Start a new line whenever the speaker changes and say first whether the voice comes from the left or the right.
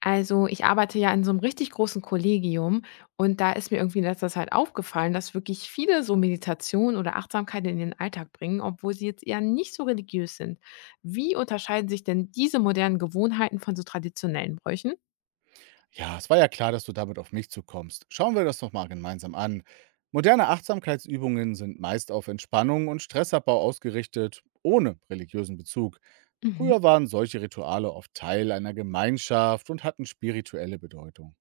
left: Also, ich arbeite ja in so einem richtig großen Kollegium und da ist mir irgendwie in letzter Zeit aufgefallen, dass wirklich viele so Meditation oder Achtsamkeit in den Alltag bringen, obwohl sie jetzt eher nicht so religiös sind. Wie unterscheiden sich denn diese modernen Gewohnheiten von so traditionellen Bräuchen?
right: Ja, es war ja klar, dass du damit auf mich zukommst. Schauen wir das doch mal gemeinsam an. Moderne Achtsamkeitsübungen sind meist auf Entspannung und Stressabbau ausgerichtet, ohne religiösen Bezug. Früher
left: Mhm.
right: waren solche Rituale oft Teil einer Gemeinschaft und hatten spirituelle Bedeutung.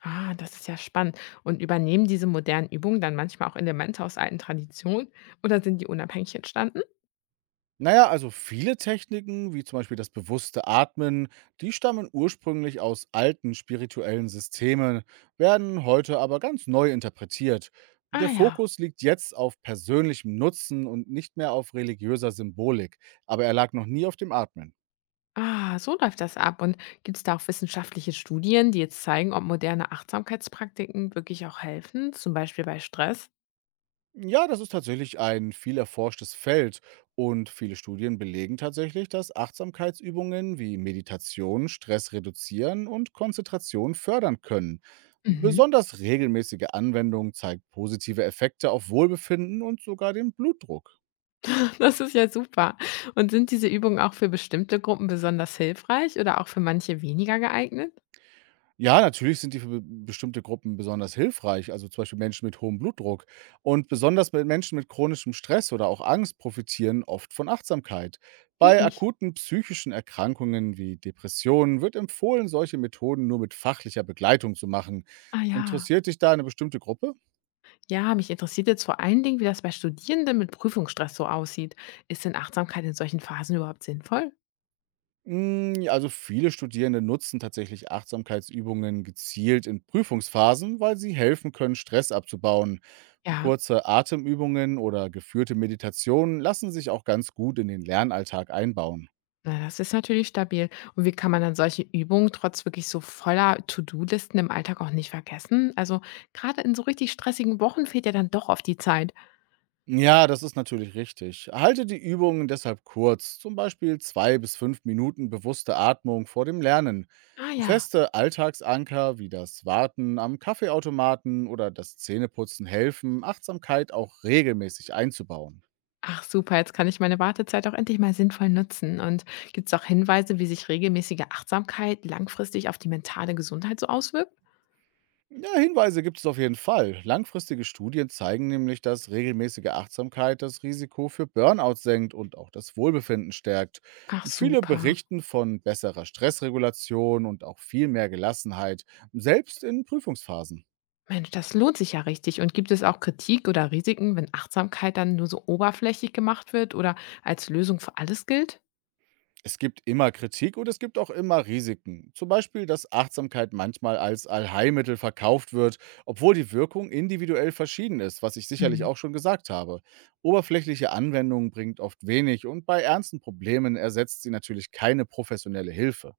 left: Ah, das ist ja spannend. Und übernehmen diese modernen Übungen dann manchmal auch Elemente aus alten Traditionen oder sind die unabhängig entstanden?
right: Na ja, also viele Techniken, wie zum Beispiel das bewusste Atmen, die stammen ursprünglich aus alten spirituellen Systemen, werden heute aber ganz neu interpretiert.
left: Ah
right: Der
left: ja.
right: Fokus liegt jetzt auf persönlichem Nutzen und nicht mehr auf religiöser Symbolik, aber er lag noch nie auf dem Atmen.
left: Ah, so läuft das ab. Und gibt es da auch wissenschaftliche Studien, die jetzt zeigen, ob moderne Achtsamkeitspraktiken wirklich auch helfen, zum Beispiel bei Stress?
right: Ja, das ist tatsächlich ein viel erforschtes Feld und viele Studien belegen tatsächlich, dass Achtsamkeitsübungen wie Meditation Stress reduzieren und Konzentration fördern können.
left: Mhm.
right: Besonders regelmäßige Anwendung zeigt positive Effekte auf Wohlbefinden und sogar den Blutdruck.
left: Das ist ja super. Und sind diese Übungen auch für bestimmte Gruppen besonders hilfreich oder auch für manche weniger geeignet?
right: Ja, natürlich sind die für be bestimmte Gruppen besonders hilfreich, also zum Beispiel Menschen mit hohem Blutdruck. Und besonders bei Menschen mit chronischem Stress oder auch Angst profitieren oft von Achtsamkeit.
left: Wie
right: Bei
left: ich.
right: akuten psychischen Erkrankungen wie Depressionen wird empfohlen, solche Methoden nur mit fachlicher Begleitung zu machen.
left: Ah ja.
right: Interessiert dich da eine bestimmte Gruppe?
left: Ja, mich interessiert jetzt vor allen Dingen, wie das bei Studierenden mit Prüfungsstress so aussieht. Ist denn Achtsamkeit in solchen Phasen überhaupt sinnvoll?
right: Hm, also viele Studierende nutzen tatsächlich Achtsamkeitsübungen gezielt in Prüfungsphasen, weil sie helfen können, Stress abzubauen.
left: Ja.
right: Kurze Atemübungen oder geführte Meditationen lassen sich auch ganz gut in den Lernalltag einbauen.
left: Na, das ist natürlich stabil. Und wie kann man dann solche Übungen trotz wirklich so voller To-Do-Listen im Alltag auch nicht vergessen? Also gerade in so richtig stressigen Wochen fehlt ja dann doch oft die Zeit.
right: Ja, das ist natürlich richtig. Halte die Übungen deshalb kurz, zum Beispiel 2 bis 5 Minuten bewusste Atmung vor dem Lernen.
left: Ah ja.
right: Feste Alltagsanker wie das Warten am Kaffeeautomaten oder das Zähneputzen helfen, Achtsamkeit auch regelmäßig einzubauen.
left: Ach super, jetzt kann ich meine Wartezeit auch endlich mal sinnvoll nutzen. Und gibt es auch Hinweise, wie sich regelmäßige Achtsamkeit langfristig auf die mentale Gesundheit so auswirkt?
right: Ja, Hinweise gibt es auf jeden Fall. Langfristige Studien zeigen nämlich, dass regelmäßige Achtsamkeit das Risiko für Burnout senkt und auch das Wohlbefinden stärkt.
left: Ach
right: Viele
left: super.
right: berichten von besserer Stressregulation und auch viel mehr Gelassenheit, selbst in Prüfungsphasen.
left: Mensch, das lohnt sich ja richtig. Und gibt es auch Kritik oder Risiken, wenn Achtsamkeit dann nur so oberflächlich gemacht wird oder als Lösung für alles gilt?
right: Es gibt immer Kritik und es gibt auch immer Risiken. Zum Beispiel, dass Achtsamkeit manchmal als Allheilmittel verkauft wird, obwohl die Wirkung individuell verschieden ist, was ich sicherlich
left: Mhm.
right: auch schon gesagt habe. Oberflächliche Anwendung bringt oft wenig und bei ernsten Problemen ersetzt sie natürlich keine professionelle Hilfe.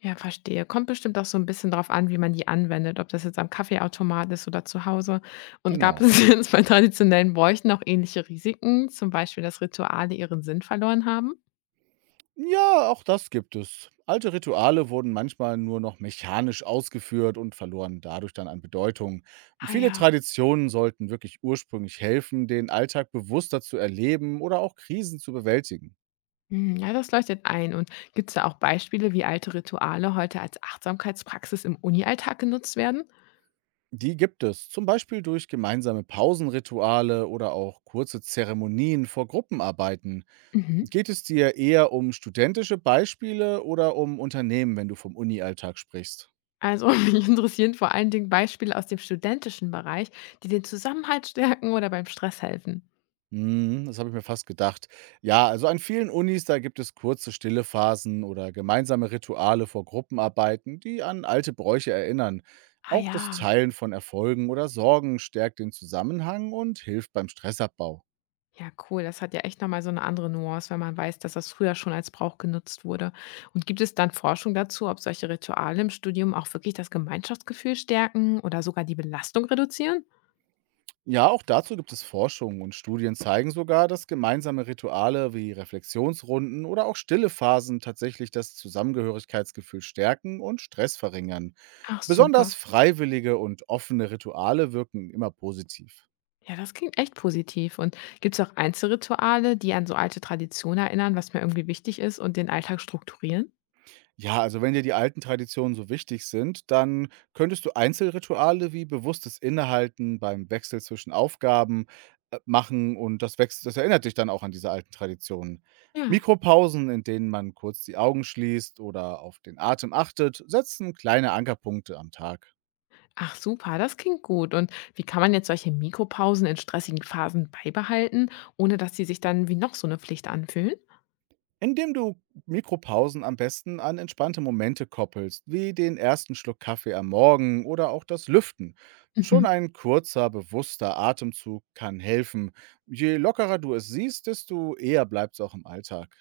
left: Ja, verstehe. Kommt bestimmt auch so ein bisschen drauf an, wie man die anwendet, ob das jetzt am Kaffeeautomat ist oder zu Hause. Und gab
right: Genau.
left: es jetzt bei traditionellen Bräuchen auch ähnliche Risiken, zum Beispiel, dass Rituale ihren Sinn verloren haben?
right: Ja, auch das gibt es. Alte Rituale wurden manchmal nur noch mechanisch ausgeführt und verloren dadurch dann an Bedeutung. Und
left: Ah
right: viele
left: ja.
right: Traditionen sollten wirklich ursprünglich helfen, den Alltag bewusster zu erleben oder auch Krisen zu bewältigen.
left: Hm, ja, das leuchtet ein. Und gibt es da auch Beispiele, wie alte Rituale heute als Achtsamkeitspraxis im Uni-Alltag genutzt werden?
right: Die gibt es, zum Beispiel durch gemeinsame Pausenrituale oder auch kurze Zeremonien vor Gruppenarbeiten.
left: Mhm.
right: Geht es dir eher um studentische Beispiele oder um Unternehmen, wenn du vom Uni-Alltag sprichst?
left: Also, mich interessieren vor allen Dingen Beispiele aus dem studentischen Bereich, die den Zusammenhalt stärken oder beim Stress helfen.
right: Mhm, das habe ich mir fast gedacht. Ja, also an vielen Unis, da gibt es kurze stille Phasen oder gemeinsame Rituale vor Gruppenarbeiten, die an alte Bräuche erinnern.
left: Ah
right: Auch das
left: ja.
right: Teilen von Erfolgen oder Sorgen stärkt den Zusammenhang und hilft beim Stressabbau.
left: Ja, cool. Das hat ja echt nochmal so eine andere Nuance, wenn man weiß, dass das früher schon als Brauch genutzt wurde. Und gibt es dann Forschung dazu, ob solche Rituale im Studium auch wirklich das Gemeinschaftsgefühl stärken oder sogar die Belastung reduzieren?
right: Ja, auch dazu gibt es Forschung und Studien zeigen sogar, dass gemeinsame Rituale wie Reflexionsrunden oder auch stille Phasen tatsächlich das Zusammengehörigkeitsgefühl stärken und Stress verringern.
left: Ach super.
right: Besonders freiwillige und offene Rituale wirken immer positiv.
left: Ja, das klingt echt positiv. Und gibt es auch Einzelrituale, die an so alte Traditionen erinnern, was mir irgendwie wichtig ist und den Alltag strukturieren?
right: Ja, also wenn dir die alten Traditionen so wichtig sind, dann könntest du Einzelrituale wie bewusstes Innehalten beim Wechsel zwischen Aufgaben machen und das, wächst, das erinnert dich dann auch an diese alten Traditionen.
left: Ja.
right: Mikropausen, in denen man kurz die Augen schließt oder auf den Atem achtet, setzen kleine Ankerpunkte am Tag.
left: Ach super, das klingt gut. Und wie kann man jetzt solche Mikropausen in stressigen Phasen beibehalten, ohne dass sie sich dann wie noch so eine Pflicht anfühlen?
right: Indem du Mikropausen am besten an entspannte Momente koppelst, wie den ersten Schluck Kaffee am Morgen oder auch das Lüften.
left: Mhm.
right: Schon ein kurzer, bewusster Atemzug kann helfen. Je lockerer du es siehst, desto eher bleibt es auch im Alltag.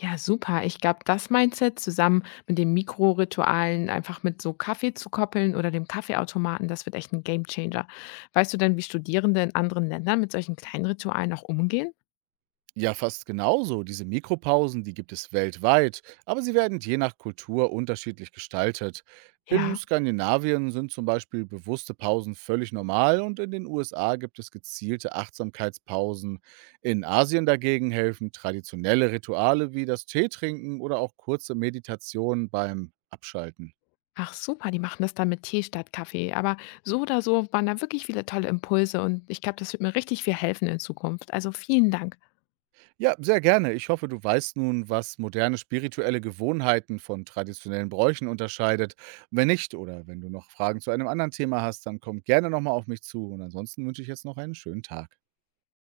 left: Ja, super. Ich glaube, das Mindset zusammen mit den Mikroritualen, einfach mit so Kaffee zu koppeln oder dem Kaffeeautomaten, das wird echt ein Gamechanger. Weißt du denn, wie Studierende in anderen Ländern mit solchen kleinen Ritualen auch umgehen?
right: Ja, fast genauso. Diese Mikropausen, die gibt es weltweit, aber sie werden je nach Kultur unterschiedlich gestaltet. In
left: Ja.
right: Skandinavien sind zum Beispiel bewusste Pausen völlig normal und in den USA gibt es gezielte Achtsamkeitspausen. In Asien dagegen helfen traditionelle Rituale wie das Teetrinken oder auch kurze Meditationen beim Abschalten.
left: Ach super, die machen das dann mit Tee statt Kaffee. Aber so oder so waren da wirklich viele tolle Impulse und ich glaube, das wird mir richtig viel helfen in Zukunft. Also vielen Dank.
right: Ja, sehr gerne. Ich hoffe, du weißt nun, was moderne spirituelle Gewohnheiten von traditionellen Bräuchen unterscheidet. Wenn nicht oder wenn du noch Fragen zu einem anderen Thema hast, dann komm gerne nochmal auf mich zu. Und ansonsten wünsche ich jetzt noch einen schönen Tag.